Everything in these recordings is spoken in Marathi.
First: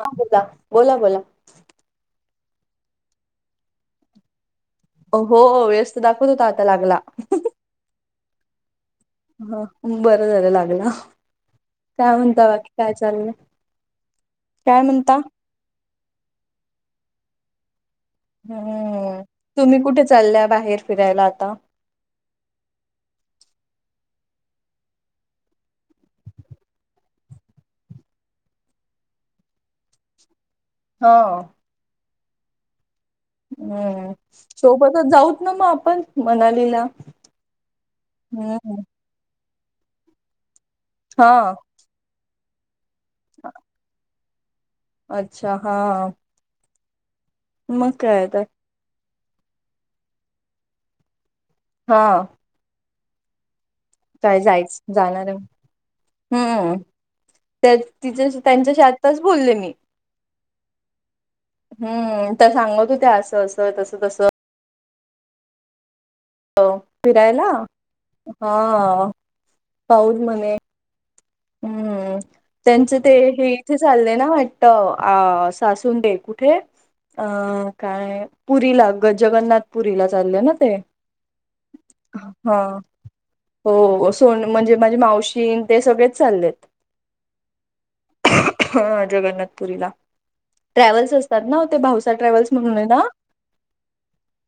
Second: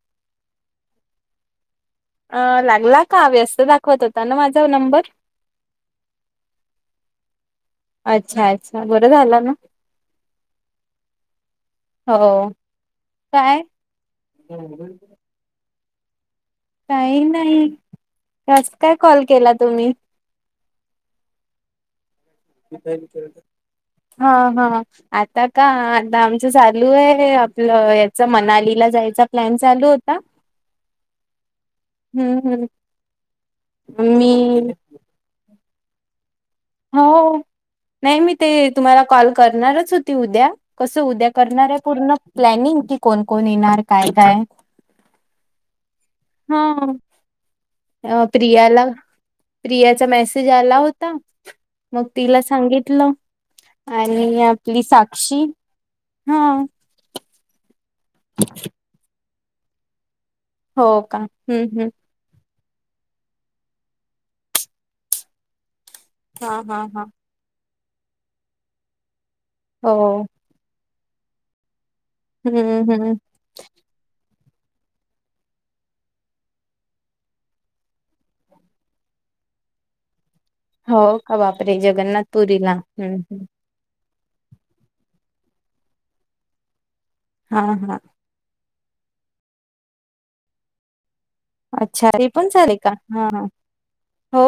हा बोला. बोला, बोला. अ लागला का, व्यस्त दाखवत होता ना माझा नंबर? अ हो व्यस्त दाखवत होता आता लागला. अच्छा अच्छा बरं झालं ना हा बरं झालं लागला. काय म्हणता हो बाकी काय चाललं? काय काय म्हणता? काही नाही. कस काय हम्म, कॉल केला तुम्ही कुठे चालल्या बाहेर फिरायला आता? हा हा आता का आता आमचं चालू आहे आपलं याच मनालीला जायच प्लॅन चालू होता हो हम्म, हम्म. हम्म. मी सोबतच जाऊत ना मग आपण मनालीला. हो नाही मी ते हम्म तुम्हाला कॉल करणार होती उद्या कस उद्या हा करणारे पूर्ण की कोण कोण येणार काय काय अच्छा हा हा मग हा अ काय तर प्रियाला. प्रियाचा मेसेज आला होता. हा मग तिला सांगितलं काय आणि आपली जायचं जाणार आहे साक्षी हा हम्म त्या तिच्या त्यांच्याशी आताच बोलले मी हो का हम्म हम्म. त्या सांगत होत्या असं असं तस तस हा हो हा हा फिरायला हा पाऊज हो म्हणे हम्म हम्म त्यांचं ते हम्म हे ते चालले ना वाटत अ सासुंडे कुठे? अ काय पुरीला ग जगन्नाथपुरीला चाललंय ना ते हो का बापरे हा जगन्नाथपुरीला हम्म हम्म. हो सोन म्हणजे माझे मावशी ते सगळेच चाललेत. हा हा हा जगन्नाथपुरीला ट्रॅव्हल्स असतात ना ते अच्छा भाऊसा पण ट्रॅव्हल्स झाले म्हणून का ना हा हा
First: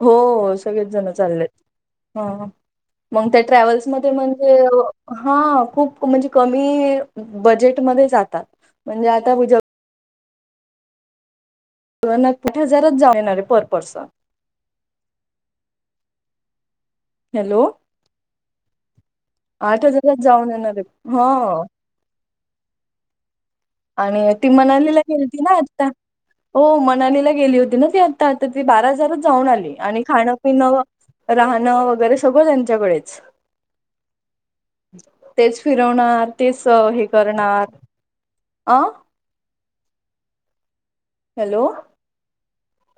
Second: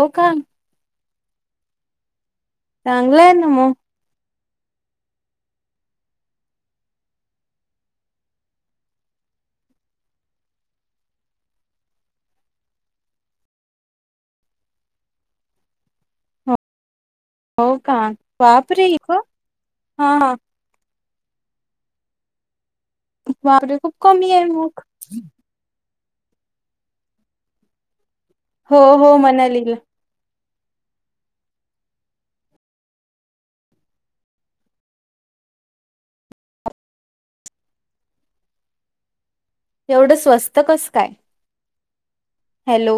हो सगडे जण चालय हो हो चांगलं मग आहे त्या ना ट्रॅव्हल्स मध्ये म्हणजे, हा खूप म्हंजे कमी बजेट मध्ये जातात म्हणे आता मी जेव त नापठ हजारात जाऊ येणारे पर पर्सन हो हॅलो हो का पापरे इक आठ हजारात जाऊन येणारे हा. महादग आणि ती मनालीला गेली होती ना आता हो मनालीला गेली होती ना ती आत तर ती हो बारा हो हजारच जाऊन मनालीला आली आणि खाणं पिणं राहणं वगैरे सगळं त्यांच्याकडेच तेच फिरवणार तेच हे करणार. आ? ते एवढं स्वस्त कस काय? हॅलो हॅलो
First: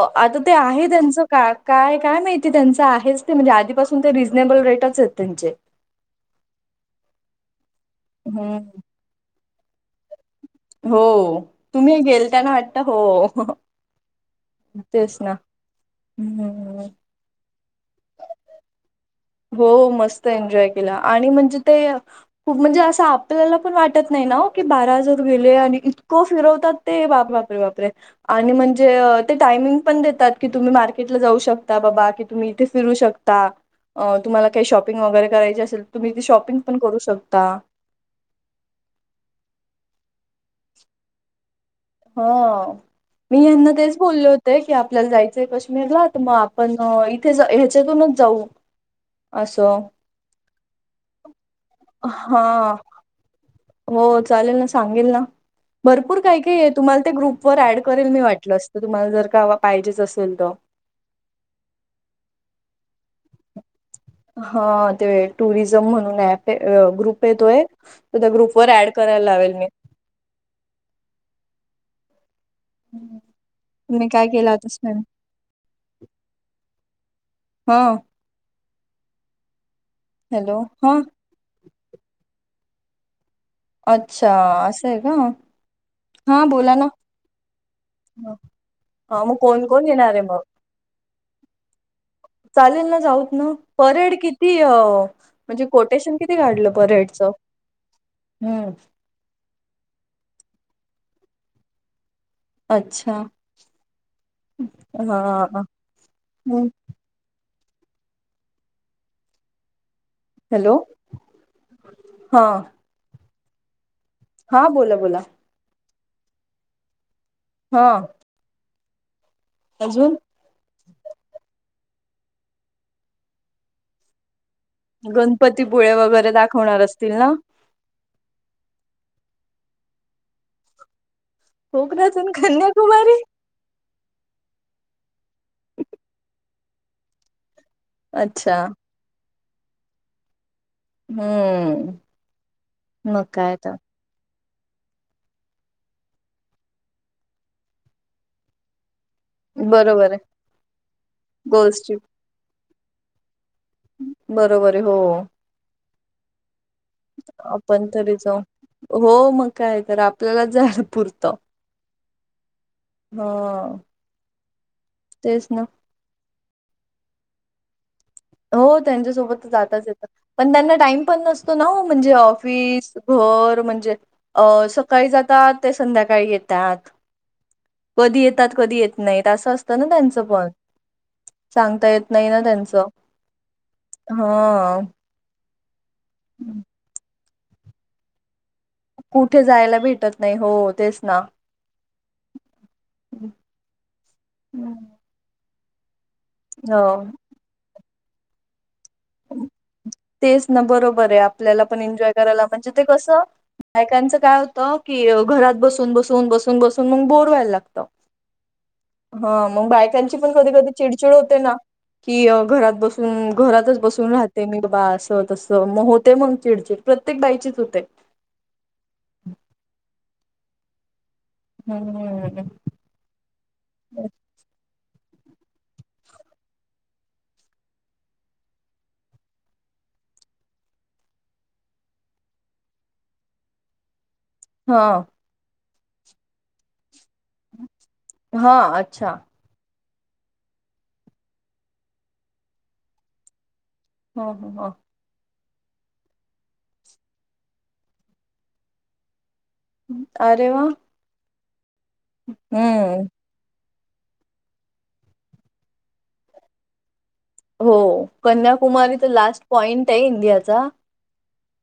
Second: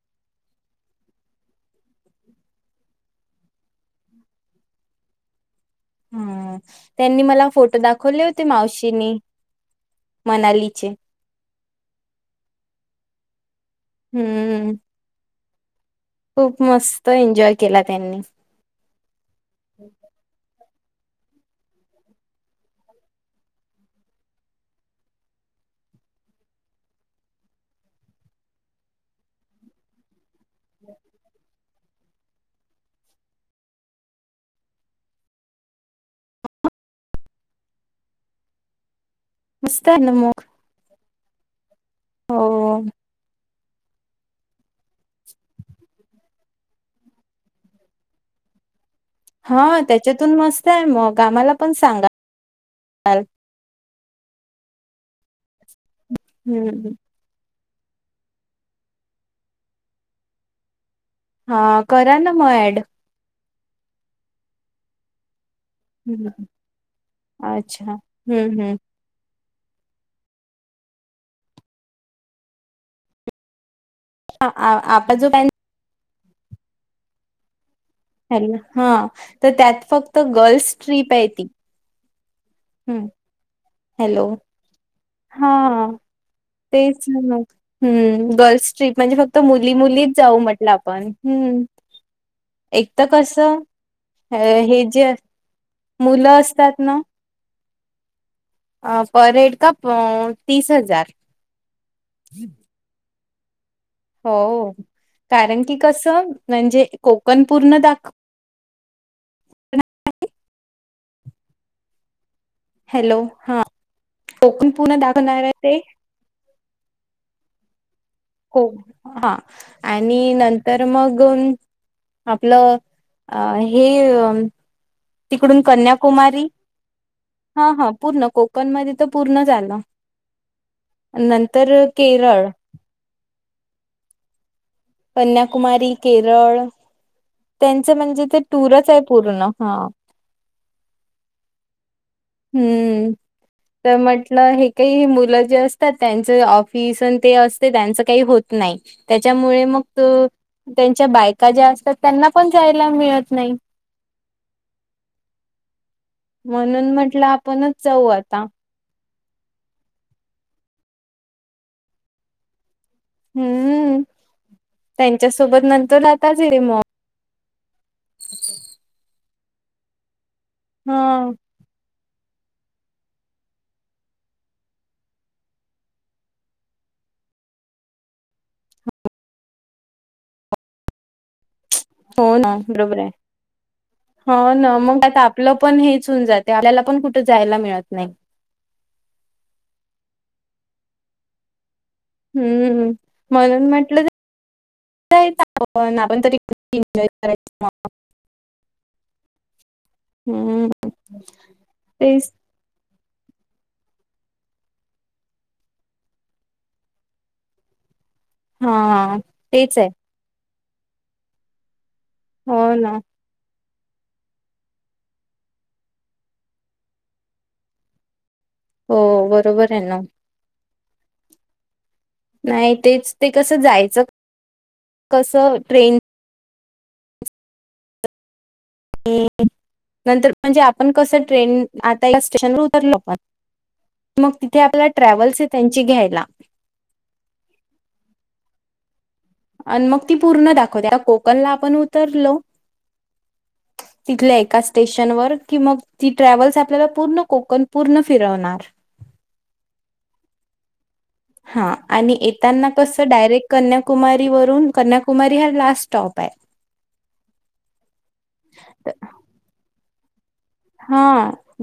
आता ते आहे त्यांचं का काय काय माहिती त्यांच आहेच ते म्हणजे आधीपास पण ते रिजनेबल रेटच आहेत त्यांचे हम्म त्यांनी मला फोटो दाखवले होते हम्म मावशीने मनालीचे हो तुम्ही गेल त्यांना वाटत हो हम्म तेच ना खूप हम्म मस्त एन्जॉय केला त्यांनी हो मस्त एन्जॉय केला आणि म्हणजे ते खूप म्हणजे असं आपल्याला पण वाटत नाही ना की बाराहजार गेले आणि इतकं फिरवतात. ते वापरे वापरे वापरे आणि म्हणजे ते टायमिंग पण देतात की तुम्ही मार्केट ला जाऊ शकता बाबा की तुम्ही येथे फिरू शकता. अ तुम्हाला काही शॉपिंग वगैरे करायची असेल तर तुम्ही ती शॉपिंग पण करू शकता मस्त आहे ना मग. हो मी ह्यांना तेच बोलले होते की आपल्याला जायचंय कश्मीरला तर मग आपण इथे ह्याच्यातूनच जाऊ. [inaudible] हा त्याच्यातून मस्त आहे मग आमाला पण हा सांगाल हो चालेल ना सांगेल ना भरपूर काय काही येत हम्म ते ग्रुपर ऍड करेल मी वाटलं असतं तुम्हाला जर का पाहिजेच असेल तर. हा करा ना म ऍड. हा ते टुरिजम म्हणून हम्म. ऍप आहे अ ग्रुप येतोय अच्छा तर त्या ग्रुप हम्म व हम्म ऍड करायला लावेल मी. हम्म तुम्ही काय आ- केला. आ- आपला जो पॅन [unintelligible] हो हॅलो हा तर त्यात फक्त हॅलो गर्ल्स हा ट्रीप आहे ती. हम्म हॅलो अच्छा असं आहे का हा हा बोला ना. तेच. [unintelligible] हम्म गर्ल्स ट्रीप म्हणजे हा मग फक्त कोण मुली कोण येणार मुलीच आहे जाऊ मग म्हटलं आपण हम्म. चालेल एक ना तर जाऊत ना कसं परहेड किती अ हे जे म्हणजे कोटेशन किती मुलं काढलं असतात ना परहेडचं? हम्म. अ पर हेड का प तीस हजार. अच्छा! हो कारण हा की कसं म्हणजे कोकण पूर्ण दाखव हॅलो हां. हॅलो हा कोकण बोला पुणं बोला दाखवणार आहे ते. हा. को हा अजून आणि नंत तर मगन आपलं अ हे तिकडून गणपतीपूळे वगैरे कन्याकुमारी दाखवणार असतील ना. हा हा पूर्ण कोकण मध्ये तर पूर्ण जाल्ला नं तर कोकणातून केरळ कन्याकुमारी कन्याकुमारी, केरळ त्यांच म्हणजे ते अच्छा टूरच आहे पूर्ण हा. हम्म. हम्म मग काय तर म्हटलं हे काही मुलं जे असतात त्यांच ऑफिस आणि ते असते त्यांचं काही होत नाही. त्याच्यामुळे मग बरोबर आहे तो त्यांच्या बायका ज्या असतात गोष्टी त्यांना पण जायला मिळत नाही. बरोबर आहे हो. म्हणून म्हटलं आपणच आपण जाऊ तरी आता. हो मग काय तर आपल्याला जायला पुरतं. हो. हम्म त्यांच्यासोबत नंतर आताच रे मग हो त्यांच्यासोबत जातच येता पण त्यांना टाइम पण हा नस तो नाव म्हणजे ऑफिस घर म्हणजे अ सकाळी जातात ते संध्याकाळी येतात. कधी येतात कधी येत नाहीत असं असतं ना त्यांचं पण. सांगता येत नाही ना त्यांचं. हा ना मग आता आपलं पण हेच होऊन जाते आपल्याला पण कुठं जायला मिळत नाही. कुठे जायला भेटत नाही हो तेच ना. हम्म म्हणून म्हटलं [inaudible] आपण तरी कूठे हो ईनजोय करतो. [unintelligible] तेच ना हम्म बरोबर आहे आपल्याला पण एन्जॉय तेच करायला म्हणजे ते कसं बायकांचं काय होतं की घरात बसून बसून बसून बसून मग बोर व्हायला लागतं. हा मग तेच आहे बायकांची पण कधी कधी चिडचिड होते ना. कि हो घरात ना बसून घरातच बसून राहते मी बघ बा असं तसं मग होते मग चिडचिड प्रत्येक बाईचीच होते. हो बरोबर आहे ना. हम्म. नाही तेच ते कसं जायचं कसं ट्रेन [unintelligible] नंतर म्हणजे आपण कसं ट्रेन आता ए स्टेशनवर उतरलो पण मग तिथे आपला हा ट्रॅव्हल्स आहे त्यांची घ्यायला. हा अच्छा! आणि मग ती पूर्ण दाखवत्या कोकणला आपण उतरलो ह तिथल्या ह एका ह स्टेश त्यानं वर मग ती ट्रॅव्हल आपल्या पूर्ण कोकण पूर्ण फिरवणार. अरे वाह! हा आणि येतांना कसं डायरेक्ट कन्याकुमारी वरून कन्याकुमारी हा लास्ट स्टॉप आहे. हो कन्याकुमारी तर लास्ट पॉइंट आहे इंडियाचा. हा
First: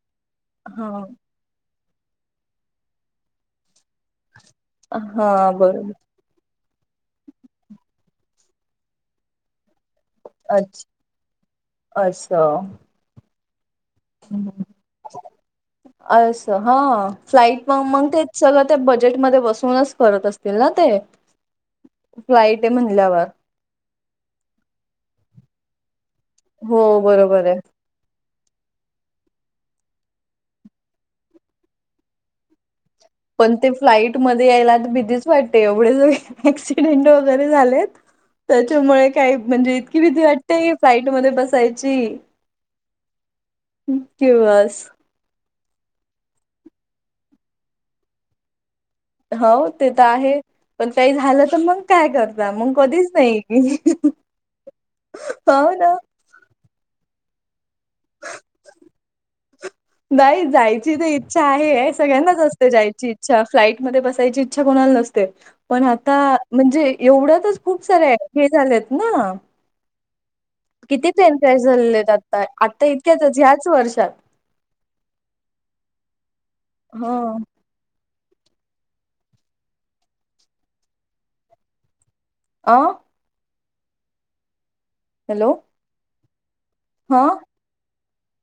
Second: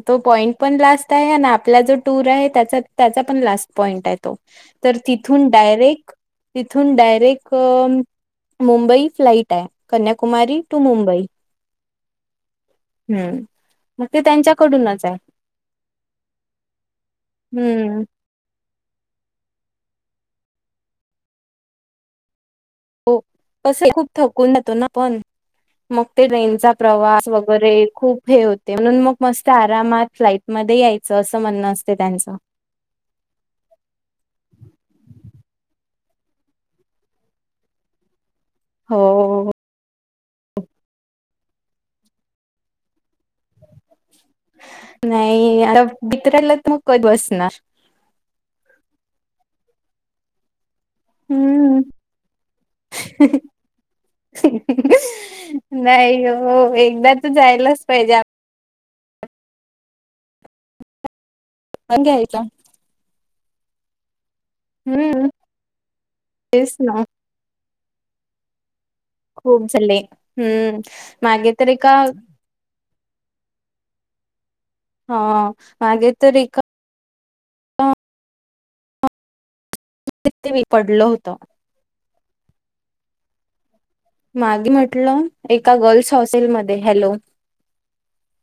तो पॉइंट पण हा लास्ट आहे आन आपल्या जो टूर आहे त्याचा त्याचा पण लास्ट पॉइंट आहे तो तर तिथून हा बरोबर डायरेक् तिथून डायरेक मुंबई फ्लाइट आहे. कन्याकुमारी टू अच्छ मुंबई असं हम्म. मग ते त्यांच्याकडूनच आहे असं हा फ्लाइट म हम्म मंग ते चल आता बजेटमध्ये बसूनच करत असतील ना ते. फ्लाईट आहे म्हणल्यावर कसं आहे खूप थकून जातो ना पण मग ते ट्रेनचा हो प्रवास बरोबर आहे वगैरे खूप हे होते म्हणून मग मस्त आरामात फ्लाईटमध्ये यायचं असं म्हणणं असते त्यांचं. पण ते फ्लाईटमध्ये यायला तर भितीज वाटते एवढेच एक्सीडेंट वगैरे झालेत? त्याच्यामुळे काही हो म्हणजे इतकी भीती वाटतेय की फ्लाईटमध्ये बसाय ची हम्म पीवास नाही आता भितरयाला तर मग कध बसणार. हाव ते तर आहे. पण काही झालं तर मंग हम्म काय करता मंग कधीच नाही की नाही हो एकदा तर जायलाच पाहिजे नाही जायची तर इच्छा आहे हे आपण सगळ्यांनाच घ्यायला असते जायची इच्छा फ्लाइटमध्ये बसायची अच्छा कोणाला नसते हम्म पण आता तेच म्हणजे ना एवढ्यातच खूप सारे हे झालेत ना खूप झाली हम्म किती ट्रेन मागे क्रॅश तरी एका झालेले आहेत आता आता इतक्याचच ह्याच वर्षात. हा मागे तरी का ह [unintelligible] मी पडलं होतं. आं मागे म्हटलं हॅलो एका गर्ल्स हॉस्टेलमध्ये हॅलो. हा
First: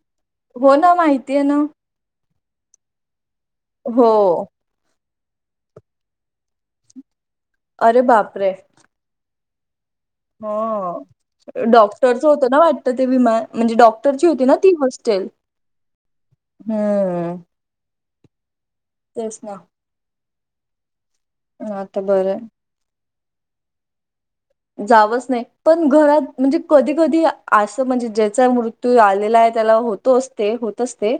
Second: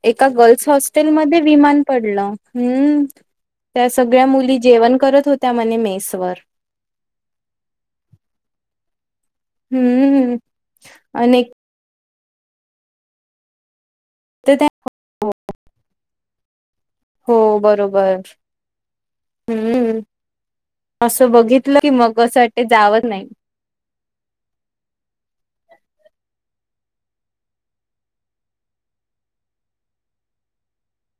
एका गर्ल्स हो ना हॉस्टेलमध्ये माहितीय ना विमान पडलं हम्म त्या हो सगळ्या मुली जेवण करत होत्या म्हणे मेसवर. अरे बापरे! हम्म. हो आणि एक डॉक्टरचं होतं ना वाटतं ते विमा म्हणजे डॉक्टरची होती ना तर त्या ती वस चेल हम्म. हो बरोबर. तेच ना. हम्म असं बघितलं की आता मग बरं आहे. असं वाटते जावं नाही. जावंच नाही पण घरात म्हणजे कधी कधी असं म्हणजे ज्याचा मृत्यू आलेला आहे त्याला होत तो असते होत असते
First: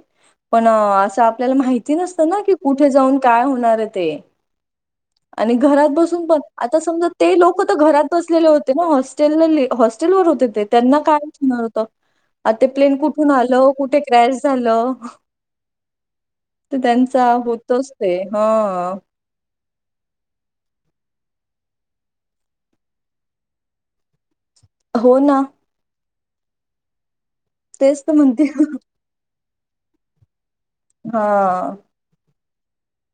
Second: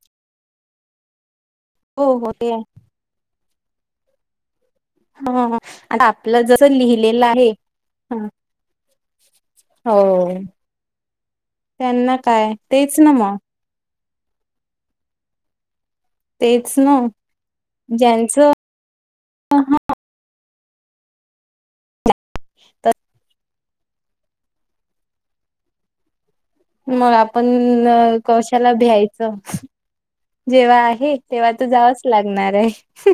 पण असं आपल्याला माहि ती हो नसतं हो ना कि ते कुठे जाऊन काय होणार आहे ते. हा आणि घरात आता बसून पण आपलं जसं आता समजा लिहिलेलं ते आहे लोकं तर घरात तसलेले होते ना हॉस्टेलले हॉस्टेलवर हो. होते ते त्यांना काय होणार होतं. त्यांना अ काय ते प्लेन तेच ना कुठून मग आलं कुठे क्रॅश झालं तेच तर ना त्यांचा होतोच ते ज्यांचं हा. त हो ना. मग तेच तर आपणं म्हणते कशाला भ्यायचं जेव्हा हे हा तेव्हा त जावच लागणार आहे.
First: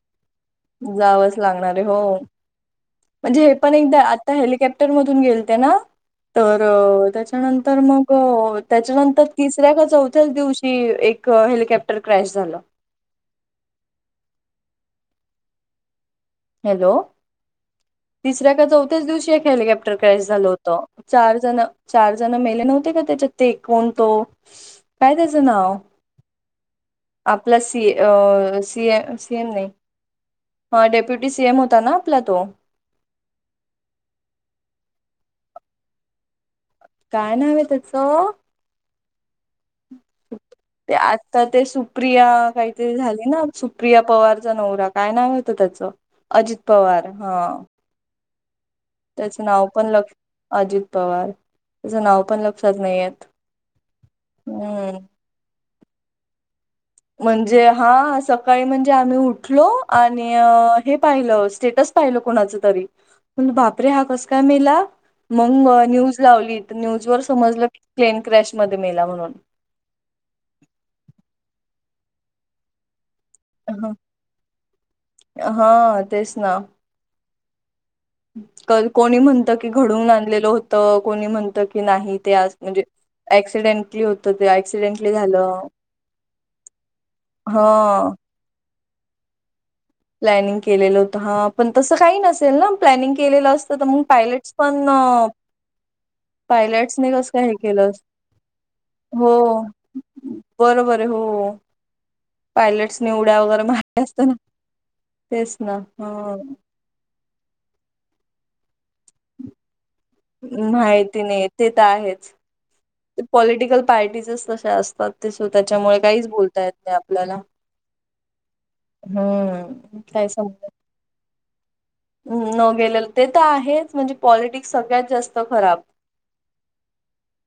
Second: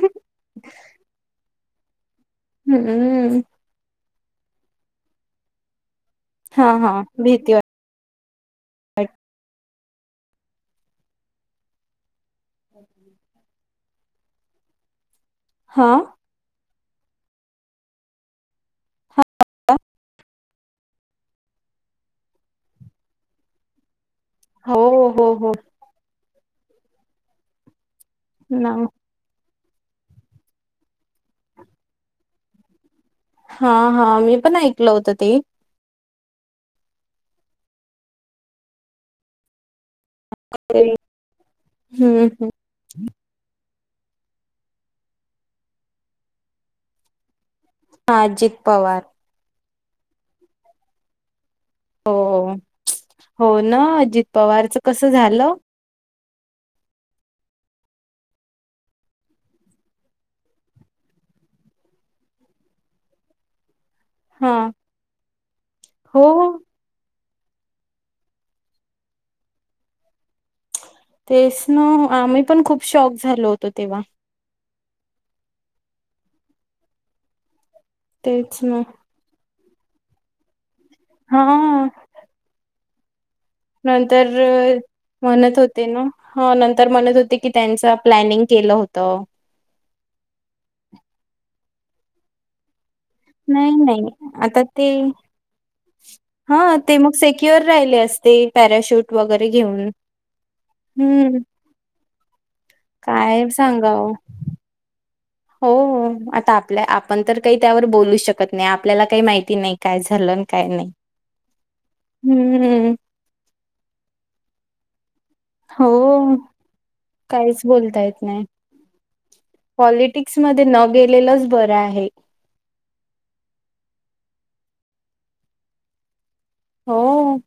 जावंच लागणारे हो. हम्म. म्हणजे हे पण एकदा आता हेलिकॉप्टर मधून गेलते ना तर हा हा भीती वाट त्याच्यानंतर मग हो त्याच्यानंतर तिसऱ्या का चौथ्याच दिवशी एक हेलिकेप्टर क्रॅश झालं. हा. हॅलो तिसऱ्या का चौथ्याच दिवशी एक हेलिकॉप्टर क्रॅश झाल होतं. चार जणं चार जणं मेले नव्हते का त्याच्यात ते कोण तो हो काय हो त्याचं हो नाव? आपला सी अ ना सी ए सी एम नाही आ डेप्युट डी सी एम होता ना आपला तो. हा हा मी पण ऐकलं होत ते. काय नाव आहे त्याचं? ते हम्म आता ते सुप्रिया हम्म काही ते झाले ना सुप्रिया पवारचा नवरा काय नावं होत त्याचं अजित पवार हा. आजित पवार त्याचं नाव पण लक्ष अजित पवार त्याचं नावं पण हो. लक्षात नाहीयत. हो ना अजीत पवारचं कसं झालं. म्हणजे हा सकाळी म्हणजे आम्ही उठलो आणि हे पाहिलं स्टेटस पाहिलो कोणाच तरी पण बापरे हा कसं काय हा मेला मंग न्यूज हो लावली न्यूज वर समजलं की प्लेन क्रॅश मध्ये मेला म्हणून. तेच न आम्ही पण खूप शॉक झालो होतो तेव्हा. हा तेच ना. तेच ना कल कोणी म्हणतं की घडून आणलेलं होतं कोणी हा म्हणतं की नाही ते आज म्हणजे ऍक्सिडेंटली नंतर होतं ते ऍक्सिडेंटली म्हणत झालं होते ना हा नंतर म्हणत होते की त्यांच हा प्लॅनिंग केलं होतं. प्लॅनिंग केलेलं होतं हा पण तसं काही नसेल ना. प्लॅनिंग केलेलं नाही असतं त मग नाही पायलटस आता पण ते अ हा ते पायलटस ने मग कसं काय हे सेक्युअर केलं राहिले असते पॅराशूट हो. वगैरे घेऊन बरोबर आहे हो हम्म पायलटस नि उड्या काय वगैरे मारल्या सांगाव असतं ना. तेच ना हां. पल्या आपण तर काही त्यावर बोलू शकत नाही आपल्याला काही माहिती नाही. काय झालं न काय नाही माहिती नाही ते तर आहेच हम्म. ते पॉलिटिकल पार्टीजच तशे असतात. ते स्वतःच्या मुळे काहीच हो बोलता येत नाही आपल्याला. काहीच बोलता येत नाही हम्म काय समजा. गेलेलाच बरं आहे. हम्म न गेलेलं ते तर आहेच म्हणजे पॉलिटिक्स सगळ्यात जास्त खराब. हो.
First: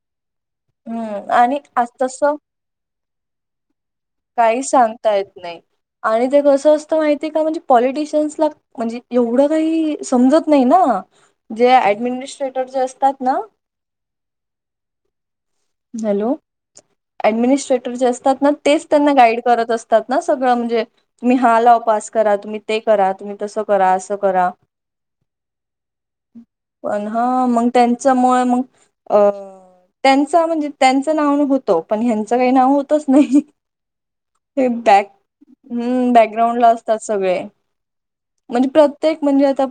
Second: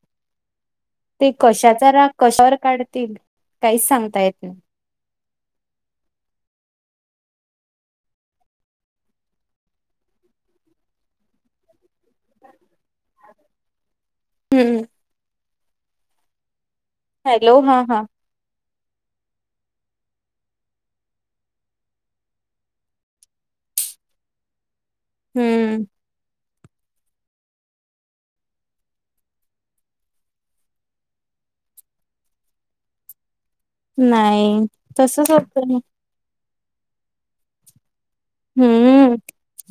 हम्म ते आणि आज कशाचा राग तसं कशावर काढतील काहीच सांगता येत नाही. ता येत नाही आणि ते कसं असतं माहिती का म्हणजे पॉलिटिशियन्सला म्हणजे एवढं काही समजत नाही ना, जे ऍडमिनि सेटप जो आसतात ना, नाही. हॅलो. हॅलो हा ऍडमिनिस्ट्रेटर हा जे असतात ना, तेच त्यांना गाईड करत असतात ना. सगळं म्हणजे, तुम्ही हा लाव पास करा, तुम्ही ते करा तुम्ही तसं करा असं करा. हम्म. पण हा मग त्यांच्यामुळे मग अं.. त्यांच म्हणजे, त्यांचं नावान होतो. पण त्यांचं काही नाव होतच नाही. नाही ते बॅक, तसच होतं हम्म... बॅकग्राउंड ला असतात सगळे. म्हणजे हम्म. प्रत्येक, म्हणजे आता.